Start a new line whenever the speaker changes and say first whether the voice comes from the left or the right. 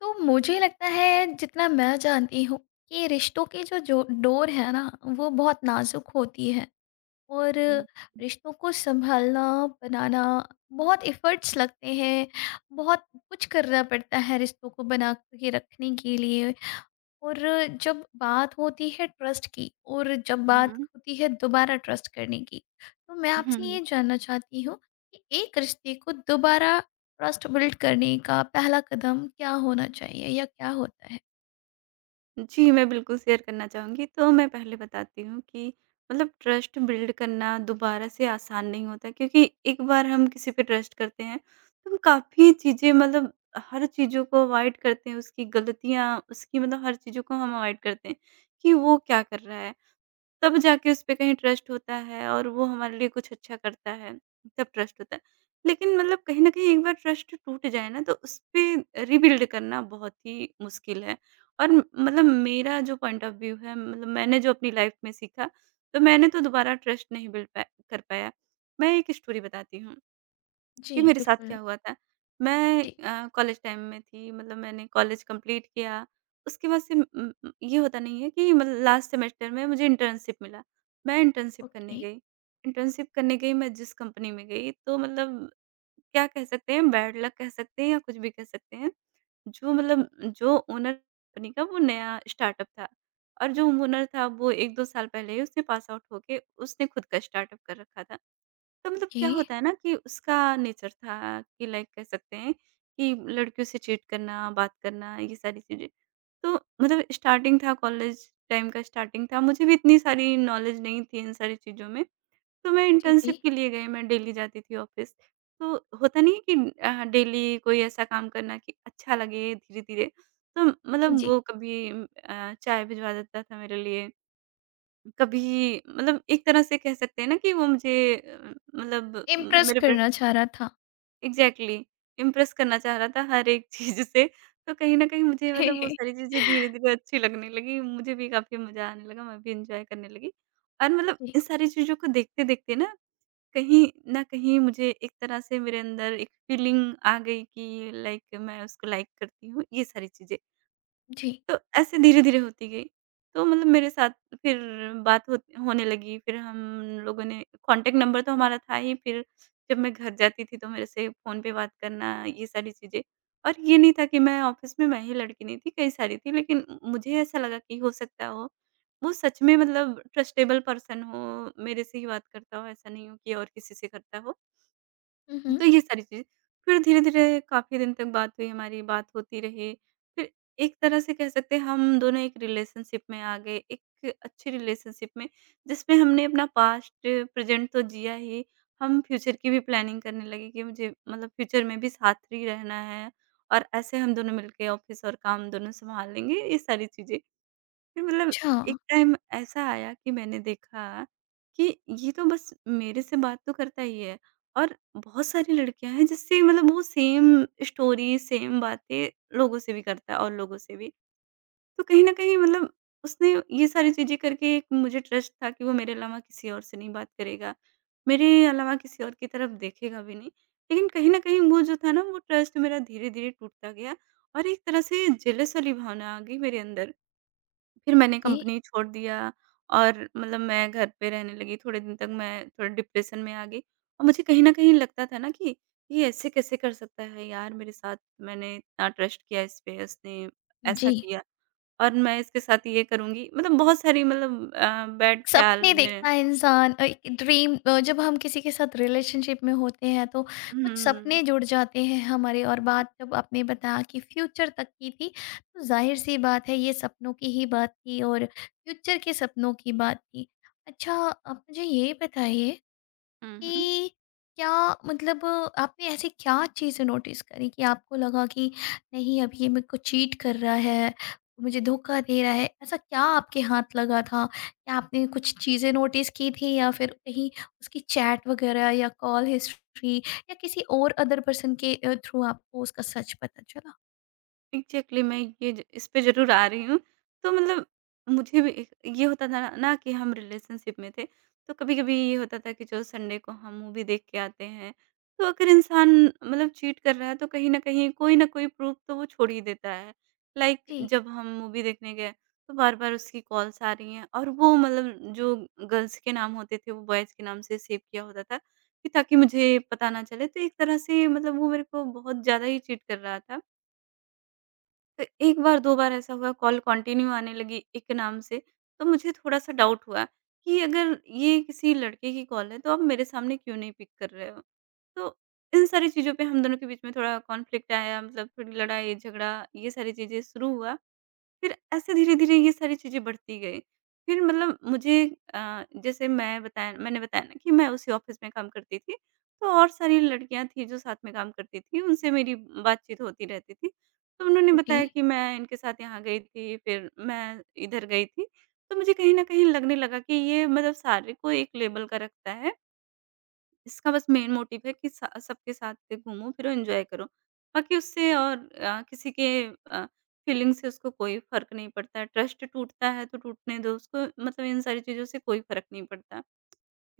left: तो मुझे लगता है जितना मैं जानती हूँ कि रिश्तों की जो जो डोर है ना वो बहुत नाजुक होती है। और
right: 嗯嗯。
left: रिश्तों को संभालना, बनाना, बहुत एफर्ट्स लगते हैं। बहुत कुछ करना पड़ता है रिश्तों को बना के रखने के लिए। और जब बात होती है ट्रस्ट की और जब
right: 嗯
left: बात
right: 哼。
left: होती है दोबारा ट्रस्ट करने की, तो मैं
right: 嗯
left: आपसे ये
right: 哼
left: जानना चाहती हूँ कि एक रिश्ते को दोबारा ट्रस्ट बिल्ड करने का पहला कदम क्या होना चाहिए या क्या होता है।
right: जी, मैं बिल्कुल शेयर करना चाहूँगी। तो मैं पहले बताती हूँ कि मतलब ट्रस्ट बिल्ड करना दोबारा से आसान नहीं होता क्योंकि एक बार हम किसी पे ट्रस्ट करते हैं, तो हम काफ़ी चीज़ें मतलब हर चीज़ों को अवॉइड करते हैं, उसकी गलतियाँ, उसकी मतलब हर चीज़ों को हम अवॉइड करते हैं कि वो क्या कर रहा है। तब जाके उसपे कहीं ट्रस्ट होता है और वो हमारे लिए कुछ अच्छा करता है, तब ट्रस्ट होता है। लेकिन मतलब कहीं न कहीं एक बार ट्रस्ट टूट जाए ना तो उसपे रिबिल्ड करना बहुत ही मुश्किल है। और मतलब मेरा जो पॉइंट ऑफ व्यू है मतलब मैंने जो अपनी लाइफ़ में सीखा, तो मैंने तो दोबारा ट्रस्ट नहीं बिल्ड पा कर पाया। मैं एक स्टोरी बताती हूँ
left: जी
right: कि मेरे साथ
left: बिल्कुल।
right: क्या हुआ था। मैं
left: जी।
right: कॉलेज टाइम में थी मतलब मैंने कॉलेज कंप्लीट किया। उसके बाद से ये होता नहीं है कि मतलब लास्ट सेमेस्टर में मुझे इंटर्नशिप मिला। मैं इंटर्नशिप करने
left: ओके।
right: गई। इंटर्नशिप करने गई मैं जिस कंपनी में गई तो मतलब क्या कह सकते हैं, बैड लक कह सकते हैं या कुछ भी कह सकते हैं। जो मतलब जो ओनर कंपनी का वो नया स्टार्टअप था और जो ओनर था वो 1-2 साल पहले ही उसने पास आउट होके उसने खुद का स्टार्टअप कर रखा था। तो मतलब
left: ओके।
right: क्या होता है ना कि उसका नेचर था कि लाइक कह सकते हैं कि लड़कियों से चीट करना, बात करना, ये सारी चीज़ें। तो मतलब स्टार्टिंग था कॉलेज टाइम का स्टार्टिंग था, मुझे भी इतनी सारी नॉलेज नहीं थी इन सारी चीज़ों में। तो मैं
left: जी। जी।
right: इंटर्नशिप के लिए गई, मैं डेली जाती थी ऑफ़िस। तो होता नहीं है कि डेली कोई ऐसा काम करना कि अच्छा लगे धीरे-धीरे। तो
left: जी।
right: मतलब
left: जी।
right: वो कभी चाय भिजवा देता था मेरे लिए। कभी मतलब एक तरह से कह सकते हैं ना कि वो मुझे मतलब म
left: इम्प्रेस
right: मेरे पे
left: करना चाह रहा था।
right: एग्ज़ैक्टली इम्प्रेस करना चाह रहा था हर एक चीज़ से। तो कहीं न कहीं मुझे मतलब वो सारी चीज़ें धीरे-धीरे अच्छी लगने लगी, मुझे भी काफ़ी मज़ा आने लगा, मैं भी एन्जॉय करने लगी। और मतलब
left: जी।
right: इन सारी चीज़ों को देखते-देखते ना कहीं न कहीं मुझे एक तरह से मेरे अंदर एक फीलिंग आ गई कि लाइक मैं उसको लाइक करती हूँ, ये सारी चीज़ें।
left: जी।
right: तो ऐसे धीरे-धीरे होती गई। तो मतलब मेरे साथ फिर बात होत होने लगी, फिर हम लोगों ने कॉन्टैक्ट नंबर तो हमारा था ही, फिर जब मैं घर जाती थी तो मेरे से फ़ोन पे बात करना, ये सारी चीज़ें। और ये नहीं था कि मैं ऑफ़िस में मैं ही लड़की नहीं थी, कई सारी थी, लेकिन मुझे ऐसा लगा कि हो सकता हो, वो सच में मतलब ट्रस्टेबल पर्सन हो, मेरे से ही बात करता हो, ऐसा नहीं हो कि और किसी से करता हो।
left: हम्म।
right: तो ये सारी चीज़ें। फिर धीरे-धीरे काफ़ी दिन तक बात हुई हमारी, बात होती रही। फिर एक तरह से कह सकते हैं हम दोनों एक रिलेशनशिप में आ गए, एक अच्छी रिलेशनशिप में, जिसमें हमने अपना पास्ट, प्रेज़ेंट तो जिया ही, हम फ्यूचर की भी प्लानिंग करने लगे कि मुझे मतलब फ्यूचर में भी साथ ही रहना है और ऐसे हम दोनों मिलके ऑफ़िस और काम दोनों सँभाल लेंगे, ये सारी चीज़ें। फिर मतलब
left: अच्छा।
right: एक टाइम ऐसा आया कि मैंने देखा कि ये तो बस मेरे से बात तो करता ही है और बहुत सारी लड़कियां हैं जिससे मतलब वो सेम स्टोरी सेम बातें लोगों से भी करता है और लोगों से भी। तो कहीं ना कहीं मतलब उसने ये सारी चीजें करके, एक मुझे ट्रस्ट था कि वो मेरे अलावा किसी और से नहीं बात करेगा, मेरे अलावा किसी और की तरफ देखेगा भी नहीं। लेकिन कहीं ना कहीं वो जो था ना वो ट्रस्ट मेरा धीरे धीरे टूटता गया और एक तरह से जेलस वाली भावना आ गई मेरे अंदर। फिर मैंने
left: ओके।
right: कंपनी छोड़ दिया। और मतलब मैं घर पे रहने लगी, थोड़े दिन तक मैं थोड़ा डिप्रेशन में आ गई और मुझे कहीं न कहीं लगता था ना कि ये ऐसे कैसे कर सकता है यार मेरे साथ? मैंने इतना ट्रस्ट किया इस पे, इसने
left: जी।
right: ऐसा किया और मैं इसके साथ ये करूँगी। मतलब बहुत सारी मतलब बैड ख़्याल
left: सपने
right: में।
left: देखता है इंसान, एक ड्रीम, जब हम किसी के साथ रिलेशनशिप में होते हैं तो
right: हुँ,
left: कुछ
right: हुँ, हुँ।
left: सपने जुड़ जाते हैं हमारे, और बात जब आपने बताया कि फ्यूचर तक की थी, तो जाहिर सी बात है ये सपनों की ही बात थी और फ्यूचर के सपनों की बात थी। अच्छा, आप मुझे ये बताइए
right: हुँ, हुँ।
left: कि क्या, मतलब आपने ऐसी क्या चीज़ें नोटिस करी कि आपको लगा कि नहीं, अब ये मेरे को चीट कर रहा है, मुझे धोखा दे रहा है? ऐसा क्या आपके हाथ लगा था? क्या आपने कुछ चीज़ें नोटिस की थी या फिर कहीं उसकी चैट वगैरह या कॉल हिस्ट्री या किसी और अदर पर्सन के थ्रू आपको उसका सच पता चला?
right: एग्ज़ैक्टली, मैं ये ज इस पे ज़रूर आ रही हूँ। तो मतलब मुझे भी एक ये होता था ना ना कि हम रिलेशनशिप में थे, तो कभी-कभी ये होता था कि चलो संडे को हम मूवी देख के आते हैं। तो अगर इंसान मतलब चीट कर रहा है तो कहीं न कहीं कोई न कोई प्रूफ़ तो वो छोड़ ही देता है। लाइक
left: जी,
right: जब हम मूवी देखने गए तो बार-बार उसकी कॉल्स आ रही हैं और वो मतलब जो गर्ल्स के नाम होते थे वो बॉयज़ के नाम से सेव किया होता था कि ताकि मुझे पता ना चले। तो एक तरह से मतलब वो मेरे को बहुत ज़्यादा ही चीट कर रहा था। तो एक बार, 2 बार ऐसा हुआ कॉल कंटिन्यू आने लगी एक नाम से, तो मुझे थोड़ा-सा डाउट हुआ कि अगर ये किसी लड़के की कॉल है, तो आप मेरे सामने क्यों नहीं पिक कर रहे हो? तो इन सारी चीज़ों पे हम दोनों के बीच में थोड़ा कॉन्फ्लिक्ट आया, मतलब थोड़ी लड़ाई-झगड़ा ये सारी चीज़ें शुरू हुआ। फिर ऐसे धीरे-धीरे ये सारी चीज़ें बढ़ती गई। फिर मतलब मुझे जैसे मैं बताया मैंने बताया ना कि मैं उसी ऑफ़िस में काम करती थी, तो और सारी लड़कियाँ थीं जो साथ में काम करती थीं, उनसे मेरी बातचीत होती रहती थी। तो उन्होंने
left: जी, जी।
right: बताया कि मैं इनके साथ यहाँ गई थी, फिर मैं इधर गई थी। तो मुझे कहीं न कहीं लगने लगा कि ये मतलब सारे को एक लेवल का रखता है, इसका बस मेन मोटिव है कि स सबके साथ घूमो-फिरो, एन्जॉय करो। बाकी उससे और किसी के अ, फीलिंग से उसको कोई फ़र्क नहीं पड़ता है। ट्रस्ट टूटता है तो टूटने दो उसको, मतलब इन सारी चीज़ों से कोई फ़र्क नहीं पड़ता।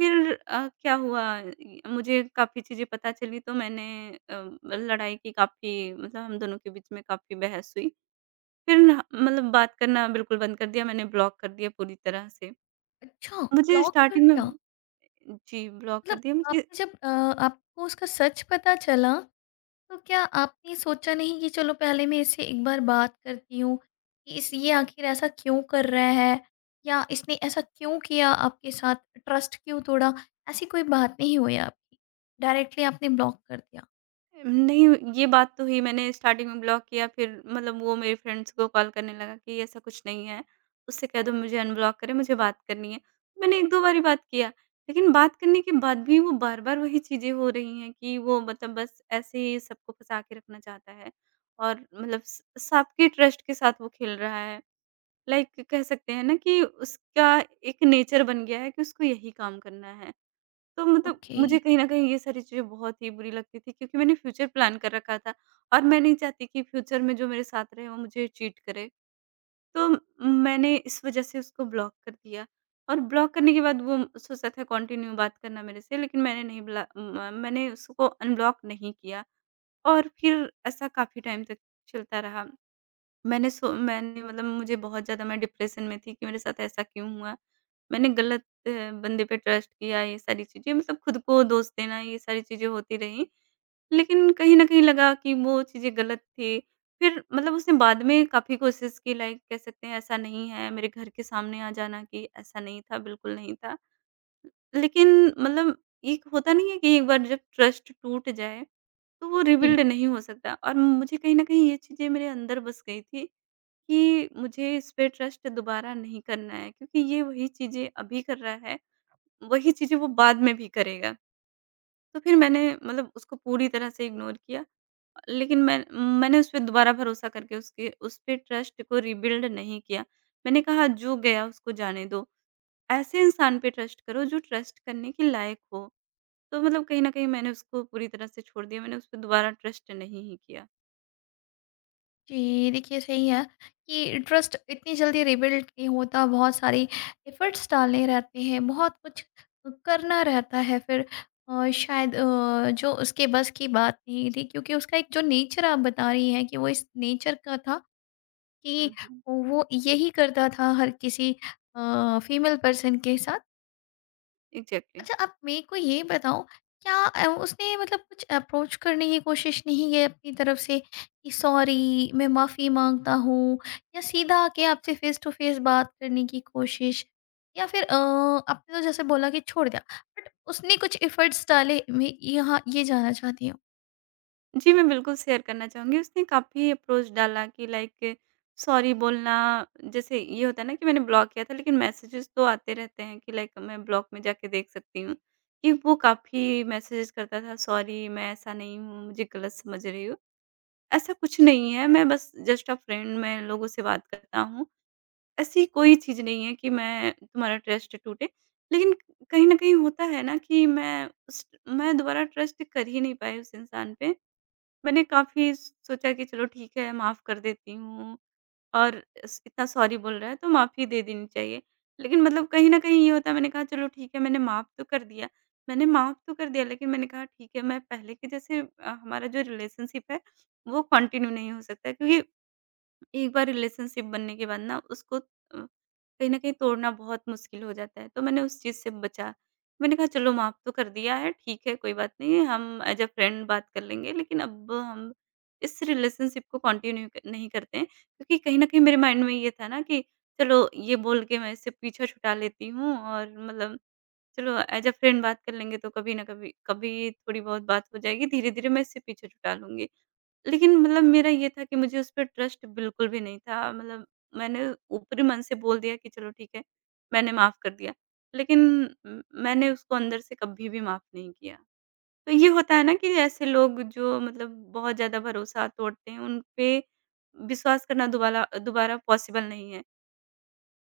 right: फिर क्या हुआ इ मुझे काफ़ी चीज़ें पता चली तो मैंने मतलब लड़ाई की, काफ़ी मतलब हम दोनों के बीच में काफ़ी बहस हुई। फिर ना मतलब बात करना बिल्कुल बंद कर दिया मैंने, ब्लॉक कर दिया पूरी तरह से।
left: अच्छा,
right: मुझे
left: ब्लॉक कर
right: स्टार्टिंग
left: दिया?
right: में। जी, ब्लॉक कर
left: मतलब
right: दिया मुझे।
left: आपने जब, आपको उसका सच पता चला, तो क्या आपने सोचा नहीं कि चलो पहले मैं इससे एक बार बात करती हूँ कि इस, ये आखिर ऐसा क्यों कर रहा है या इसने ऐसा क्यों किया आपके साथ, ट्रस्ट क्यों तोड़ा? ऐसी कोई बात नहीं हुई आपकी? डायरेक्टली आपने ब्लॉक कर दिया?
right: नहीं, ये बात तो हुई, मैंने स्टार्टिंग में ब्लॉक किया फिर मतलब वो मेरे फ्रेंड्स को कॉल करने लगा कि ऐसा कुछ नहीं है, उससे कह दो मुझे अनब्लॉक करे, मुझे बात करनी है। मैंने 1-2 बार ही बात किया, लेकिन बात करने के बाद भी वो बार-बार वही चीज़ें हो रही हैं कि वो मतलब बस ऐसे ही सबको फँसा के रखना चाहता है और मतलब स सबके ट्रस्ट के साथ वो खेल रहा है। लाइक कह सकते हैं ना कि उसका एक नेचर बन गया है कि उसको यही काम करना है। तो मतलब
left: ओके।
right: मुझे कहीं न कहीं ये सारी चीज़ें बहुत ही बुरी लगती थी क्योंकि मैंने फ्यूचर प्लान कर रखा था और मैं नहीं चाहती कि फ्यूचर में जो मेरे साथ रहे वो मुझे चीट करे। तो मैंने इस वज़ह से उसको ब्लॉक कर दिया और ब्लॉक करने के बाद सोचा था कंटिन्यू बात करना मेरे से, लेकिन मैंने उसको अनब्लॉक नहीं किया और फिर ऐसा काफ़ी टाइम तक चलता रहा। मैंने मतलब मुझे बहुत ज़्यादा, मैं डिप्रेशन में थी कि मेरे साथ ऐसा क्यों हुआ? मैंने गलत बंदे पे ट्रस्ट किया, ये सारी चीज़ें मतलब खुद को दोष देना ये सारी चीज़ें होती रहीं। लेकिन कहीं न कहीं लगा कि वो चीज़ें गलत थी। फिर मतलब उसने बाद में काफ़ी कोशिश की, लाइक कह सकते हैं ऐसा नहीं है, मेरे घर के सामने आ जाना कि ऐसा नहीं था, बिल्कुल नहीं था। लेकिन मतलब एक होता नहीं है कि एक बार जब ट्रस्ट टूट जाए, तो वो रिबिल्ड
left: जी।
right: नहीं हो सकता और मुझे कहीं न कहीं ये चीज़ें मेरे अंदर बस गई थी कि मुझे इस पे ट्रस्ट दोबारा नहीं करना है क्योंकि ये वही चीज़ें अभी कर रहा है, वही चीज़ें वो बाद में भी करेगा। तो फिर मैंने मतलब उसको पूरी तरह से इग्नोर किया। लेकिन मैंने उस पे दोबारा भरोसा करके उसके उस पे ट्रस्ट को रिबिल्ड नहीं किया। मैंने कहा जो गया उसको जाने दो। ऐसे इंसान पे ट्रस्ट करो जो ट्रस्ट करने के लायक हो। तो मतलब कहीं न कहीं मैंने उसको पूरी तरह से छोड़ दिया। मैंने उस पे दोबारा ट्रस्ट नहीं ही किया।
left: जी, देखिए सही है कि ट्रस्ट इतनी जल्दी रिबिल्ड नहीं होता, बहुत सारी एफ़र्ट्स डालने रहते हैं, बहुत कुछ करना रहता है। फिर शायद, जो उसके बस की बात नहीं थी, क्योंकि उसका एक जो नेचर आप बता रही हैं कि वो इस नेचर का था, कि
right: हुँ, हुँ।
left: वो यही करता था हर किसी फीमेल पर्सन के साथ।
right: एग्ज़ैक्टली।
left: अच्छा, आप मेरे को ये बताओ, क्या उसने मतलब कुछ अप्रोच करने की कोशिश नहीं की अपनी तरफ से कि सॉरी, मैं माफ़ी मांगता हूँ, या सीधा आके आपसे फेस टू फेस बात करने की कोशिश, या फिर आपने तो जैसे बोला कि छोड़ दिया, बट उसने कुछ एफर्ट्स डाले? मैं यहाँ ये जानना चाहती हूँ।
right: जी, मैं बिल्कुल शेयर करना चाहूँगी। उसने काफ़ी अप्रोच डाला कि लाइक सॉरी बोलना, जैसे ये होता है ना कि मैंने ब्लॉक किया था लेकिन मैसेजेस तो आते रहते हैं कि लाइक मैं ब्लॉक में जाके देख सकती हूँ, कि वो काफ़ी मैसेजेस करता था, सॉरी मैं ऐसा नहीं हूँ, मुझे गलत समझ रही हो। ऐसा कुछ नहीं है, मैं बस जस्ट अ फ्रेंड मैं लोगों से बात करता हूँ। ऐसी कोई चीज़ नहीं है कि मैं तुम्हारा ट्रस्ट टूटे। लेकिन कहीं न कहीं होता है ना कि मैं दोबारा ट्रस्ट कर ही नहीं पाई उस इंसान पे। मैंने काफ़ी सोचा कि चलो ठीक है, माफ़ कर देती हूँ, और इस इतना सॉरी बोल रहा है तो माफ़ी दे देनी चाहिए। लेकिन मतलब कहीं न कहीं ये होता है, मैंने कहा चलो ठीक है, मैंने माफ़ तो कर दिया। मैंने माफ़ तो कर दिया, लेकिन मैंने कहा ठीक है, मैं पहले के जैसे हमारा जो रिलेशनशिप है, वो कंटिन्यू नहीं हो सकता है, क्योंकि एक बार रिलेशनशिप बनने के बाद ना उसको कहीं न कहीं तोड़ना बहुत मुश्किल हो जाता है, तो मैंने उस चीज़ से बचा। मैंने कहा चलो माफ़ तो कर दिया है, ठीक है, कोई बात नहीं है, हम एज़ अ फ्रेंड बात कर लेंगे, लेकिन अब हम इस रिलेशनशिप को कंटिन्यू क नहीं करते हैं। क्योंकि कहीं न कहीं मेरे माइंड में ये था ना कि चलो ये बोल के मैं इससे पीछा छुटा लेती हूँ, और मतलब चलो एज़ अ फ्रेंड बात कर लेंगे तो कभी न कभी कभी थोड़ी बहुत बात हो जाएगी, धीरे-धीरे मैं इससे पीछा छुटा लूँगी। लेकिन मतलब मेरा ये था कि मुझे उस पे ट्रस्ट बिल्कुल भी नहीं था। मतलब मैंने ऊपरी मन से बोल दिया कि चलो ठीक है, मैंने माफ़ कर दिया। लेकिन मैंने उसको अंदर से कभी भी माफ़ नहीं किया। तो ये होता है ना कि ऐसे लोग जो मतलब बहुत ज़्यादा भरोसा तोड़ते हैं, उन पे विश्वास करना दुबाला दोबारा पॉसिबल नहीं है।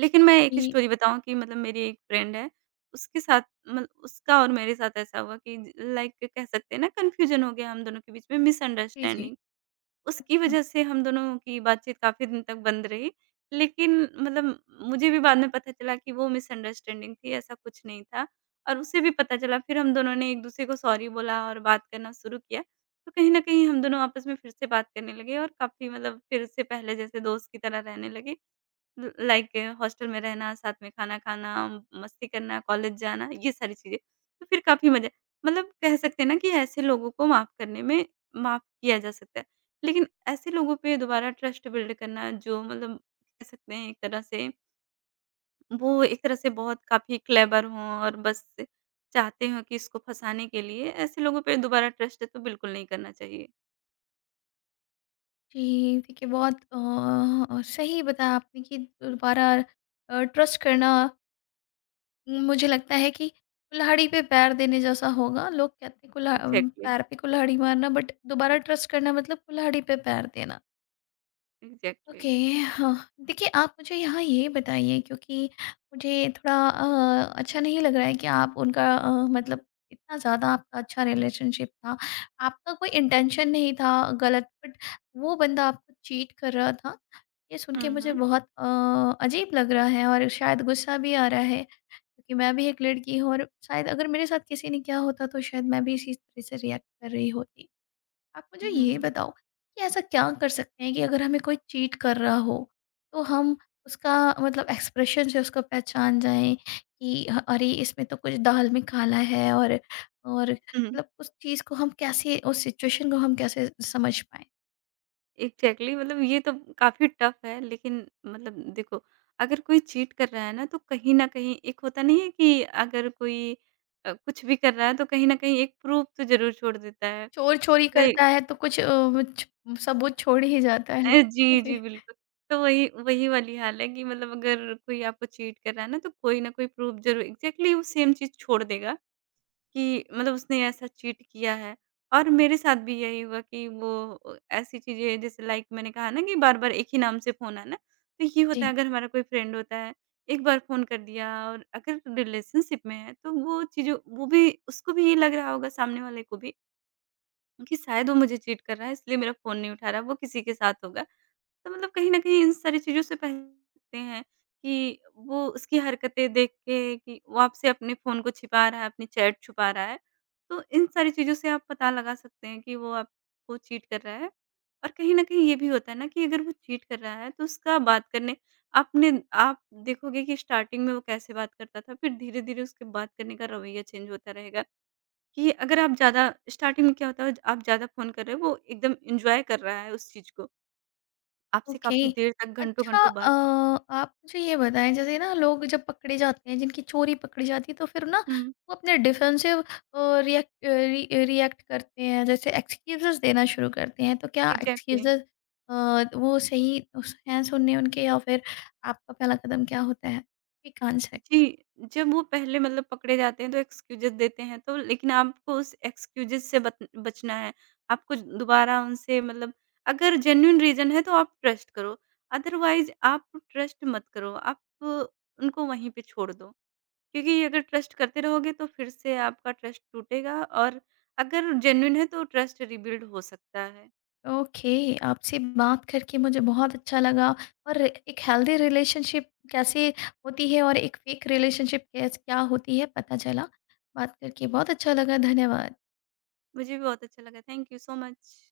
right: लेकिन मैं एक
left: कि-
right: स्टोरी बताऊँ, कि मतलब मेरी एक फ्रेंड है, उसके साथ मतलब उसका और मेरे साथ ऐसा हुआ कि लाइक कह सकते हैं ना, कन्फ्यूज़न हो गया हम दोनों के बीच में,
left: जी। जी।
right: मिसअंडरस्टैंडिंग। उसकी वजह से हम दोनों की बातचीत काफ़ी दिन तक बंद रही। लेकिन मतलब मुझे भी बाद में पता चला कि वो मिसअंडरस्टैंडिंग थी, ऐसा कुछ नहीं था, और उसे भी पता चला। फिर हम दोनों ने एक-दूसरे को सॉरी बोला और बात करना शुरू किया। तो कहीं न कहीं हम दोनों आपस में फिर से बात करने लगे, और काफ़ी मतलब फिर से पहले जैसे दोस्त की तरह रहने लगे। ल लाइक हॉस्टल में रहना, साथ में खाना खाना, मस्ती करना, कॉलेज जाना, ये सारी चीज़ें। तो फिर काफ़ी मज़ा, मतलब कह सकते हैं ना कि ऐसे लोगों को माफ़ करने में माफ़ किया जा सकता है। लेकिन ऐसे लोगों पे दोबारा ट्रस्ट बिल्ड करना, जो मतलब कह सकते हैं एक तरह से, वो एक तरह से बहुत काफ़ी क्लेवर हों और बस चाहते हों कि इसको फँसाने के लिए, ऐसे लोगों पे दोबारा ट्रस्ट तो बिल्कुल नहीं करना चाहिए।
left: जी। देखिए बहुत सही बताया आपने कि दोबारा ट्रस्ट करना मुझे लगता है कि कुल्हाड़ी पे पैर देने जैसा होगा। लोग कहते हैं
right: एग्ज़ैक्टली,
left: पैर पे कुल्हाड़ी मारना, बट दोबारा ट्रस्ट करना मतलब कुल्हाड़ी पे पैर देना।
right: एग्ज़ैक्टली।
left: ओके। हाँ, देखिए आप मुझे यहाँ ये बताइए, क्योंकि मुझे थोड़ा अच्छा नहीं लग रहा है कि आप उनका, मतलब इतना ज़्यादा आपका अच्छा रिलेशनशिप था। आपका कोई इंटेंशन नहीं था गलत, बट वो बंदा आपको चीट कर रहा था। ये सुन के
right: हुँ,
left: मुझे
right: हुँ।
left: बहुत अजीब लग रहा है और शायद गुस्सा भी आ रहा है। क्योंकि मैं भी एक लड़की हूँ, और शायद अगर मेरे साथ किसी ने क्या होता तो शायद मैं भी इसी तरह से रिएक्ट कर रही होती। आप मुझे
right: हुँ,
left: ये
right: हुँ।
left: बताओ कि ऐसा क्या कर सकते हैं कि अगर हमें कोई चीट कर रहा हो तो हम उसका, मतलब एक्सप्रेशन से उसको पहचान जाएँ कि ह अरे! इसमें तो कुछ दाल में काला है। और
right: हुँ, हुँ।
left: मतलब उस चीज़ को हम कैसे, उस सिचुएशन को हम कैसे समझ पाएँ?
right: एग्ज़ैक्टली, मतलब ये तो काफ़ी टफ है, लेकिन मतलब देखो, अगर कोई चीट कर रहा है ना, तो कहीं न कहीं एक होता नहीं है कि अगर कोई कुछ भी कर रहा है, तो कहीं न कहीं एक प्रूफ़ तो ज़रूर छोड़ देता है।
left: चोर चोरी करता
right: लाइक,
left: है तो कुछ अ, छ सबूत छोड़ ही जाता है।
right: जी, जी बिल्कुल। तो वही वही वाली हाल है कि मतलब अगर कोई आपको चीट कर रहा है ना, तो कोई ना कोई प्रूफ़ ज़रूर, एग्ज़ैक्टली, वो सेम चीज़ छोड़ देगा। कि मतलब उसने ऐसा चीट किया है। और मेरे साथ भी यही हुआ कि वो ऐसी चीज़ें, जैसे लाइक मैंने कहा ना कि बार-बार एक ही नाम से फ़ोन आना, तो ये होता है
left: जी।
right: अगर हमारा कोई फ्रेंड होता है, एक बार फ़ोन कर दिया, और अगर रिलेशनशिप में है तो वो चीज़ों, वो भी, उसको भी ये लग रहा होगा, सामने वाले को भी, कि शायद वो मुझे चीट कर रहा है, इसलिए मेरा फ़ोन नहीं उठा रहा, वो किसी के साथ होगा। तो मतलब कहीं न कहीं इन सारी चीज़ों से पहचानते हैं, कि वो, उसकी हरकतें देख के, कि वो आपसे अपने फ़ोन को छिपा रहा है, अपनी चैट छुपा रहा है। तो इन सारी चीज़ों से आप पता लगा सकते हैं कि वो आपको चीट कर रहा है। और कहीं न कहीं ये भी होता है ना कि अगर वो चीट कर रहा है, तो उसका बात करने, आपने आप देखोगे कि स्टार्टिंग में वो कैसे बात करता था, फिर धीरे-धीरे उसके बात करने का रवैया चेंज होता रहेगा। कि अगर आप ज़्यादा, स्टार्टिंग में क्या होता है, आप ज़्यादा फ़ोन कर रहे हो, वो एकदम एन्जॉय कर रहा है उस चीज़ को। आपसे
left: ओके।
right: काफ़ी देर तक
left: अच्छा,
right: घंटों-घंटों बाद।
left: आप मुझे ये बताएँ, जैसे ना लोग जब पकड़े जाते हैं, जिनकी चोरी पकड़ी जाती है, तो फिर ना
right: हुँ,
left: वो अपने डिफेंसिव, अ, रिएक्ट अ, रि अ, रिएक्ट करते हैं, जैसे एक्सक्यूज़ेज़ देना शुरू करते हैं। तो क्या
right: एग्ज़ैक्टली।
left: एक्सक्यूज़ेज़, वो सही उस हैं सुनने उनके, या फिर आपका पहला कदम क्या होता है? Quick answer.
right: जी, जब वो पहले मतलब पकड़े जाते हैं, तो एक्सक्यूज़ेज़ देते हैं, तो लेकिन आपको उस एक्सक्यूज़ेज़ से बत बचना है। आपको दोबारा उनसे मतलब, अगर जेन्युइन रीज़न है तो आप ट्रस्ट करो, अदरवाइज़ आप ट्रस्ट मत करो, आप उनको वहीं पे छोड़ दो। क्योंकि अगर ट्रस्ट करते रहोगे तो फिर से आपका ट्रस्ट टूटेगा, और अगर जेन्युइन है तो ट्रस्ट रिबिल्ड हो सकता है।
left: ओके, आपसे बात करके मुझे बहुत अच्छा लगा, और एक हेल्दी रिलेशनशिप कैसे होती है और एक फेक रिलेशनशिप कैस क्या होती है पता चला। बात करके बहुत अच्छा लगा, धन्यवाद।
right: मुझे भी बहुत अच्छा लगा, थैंक यू सो मच।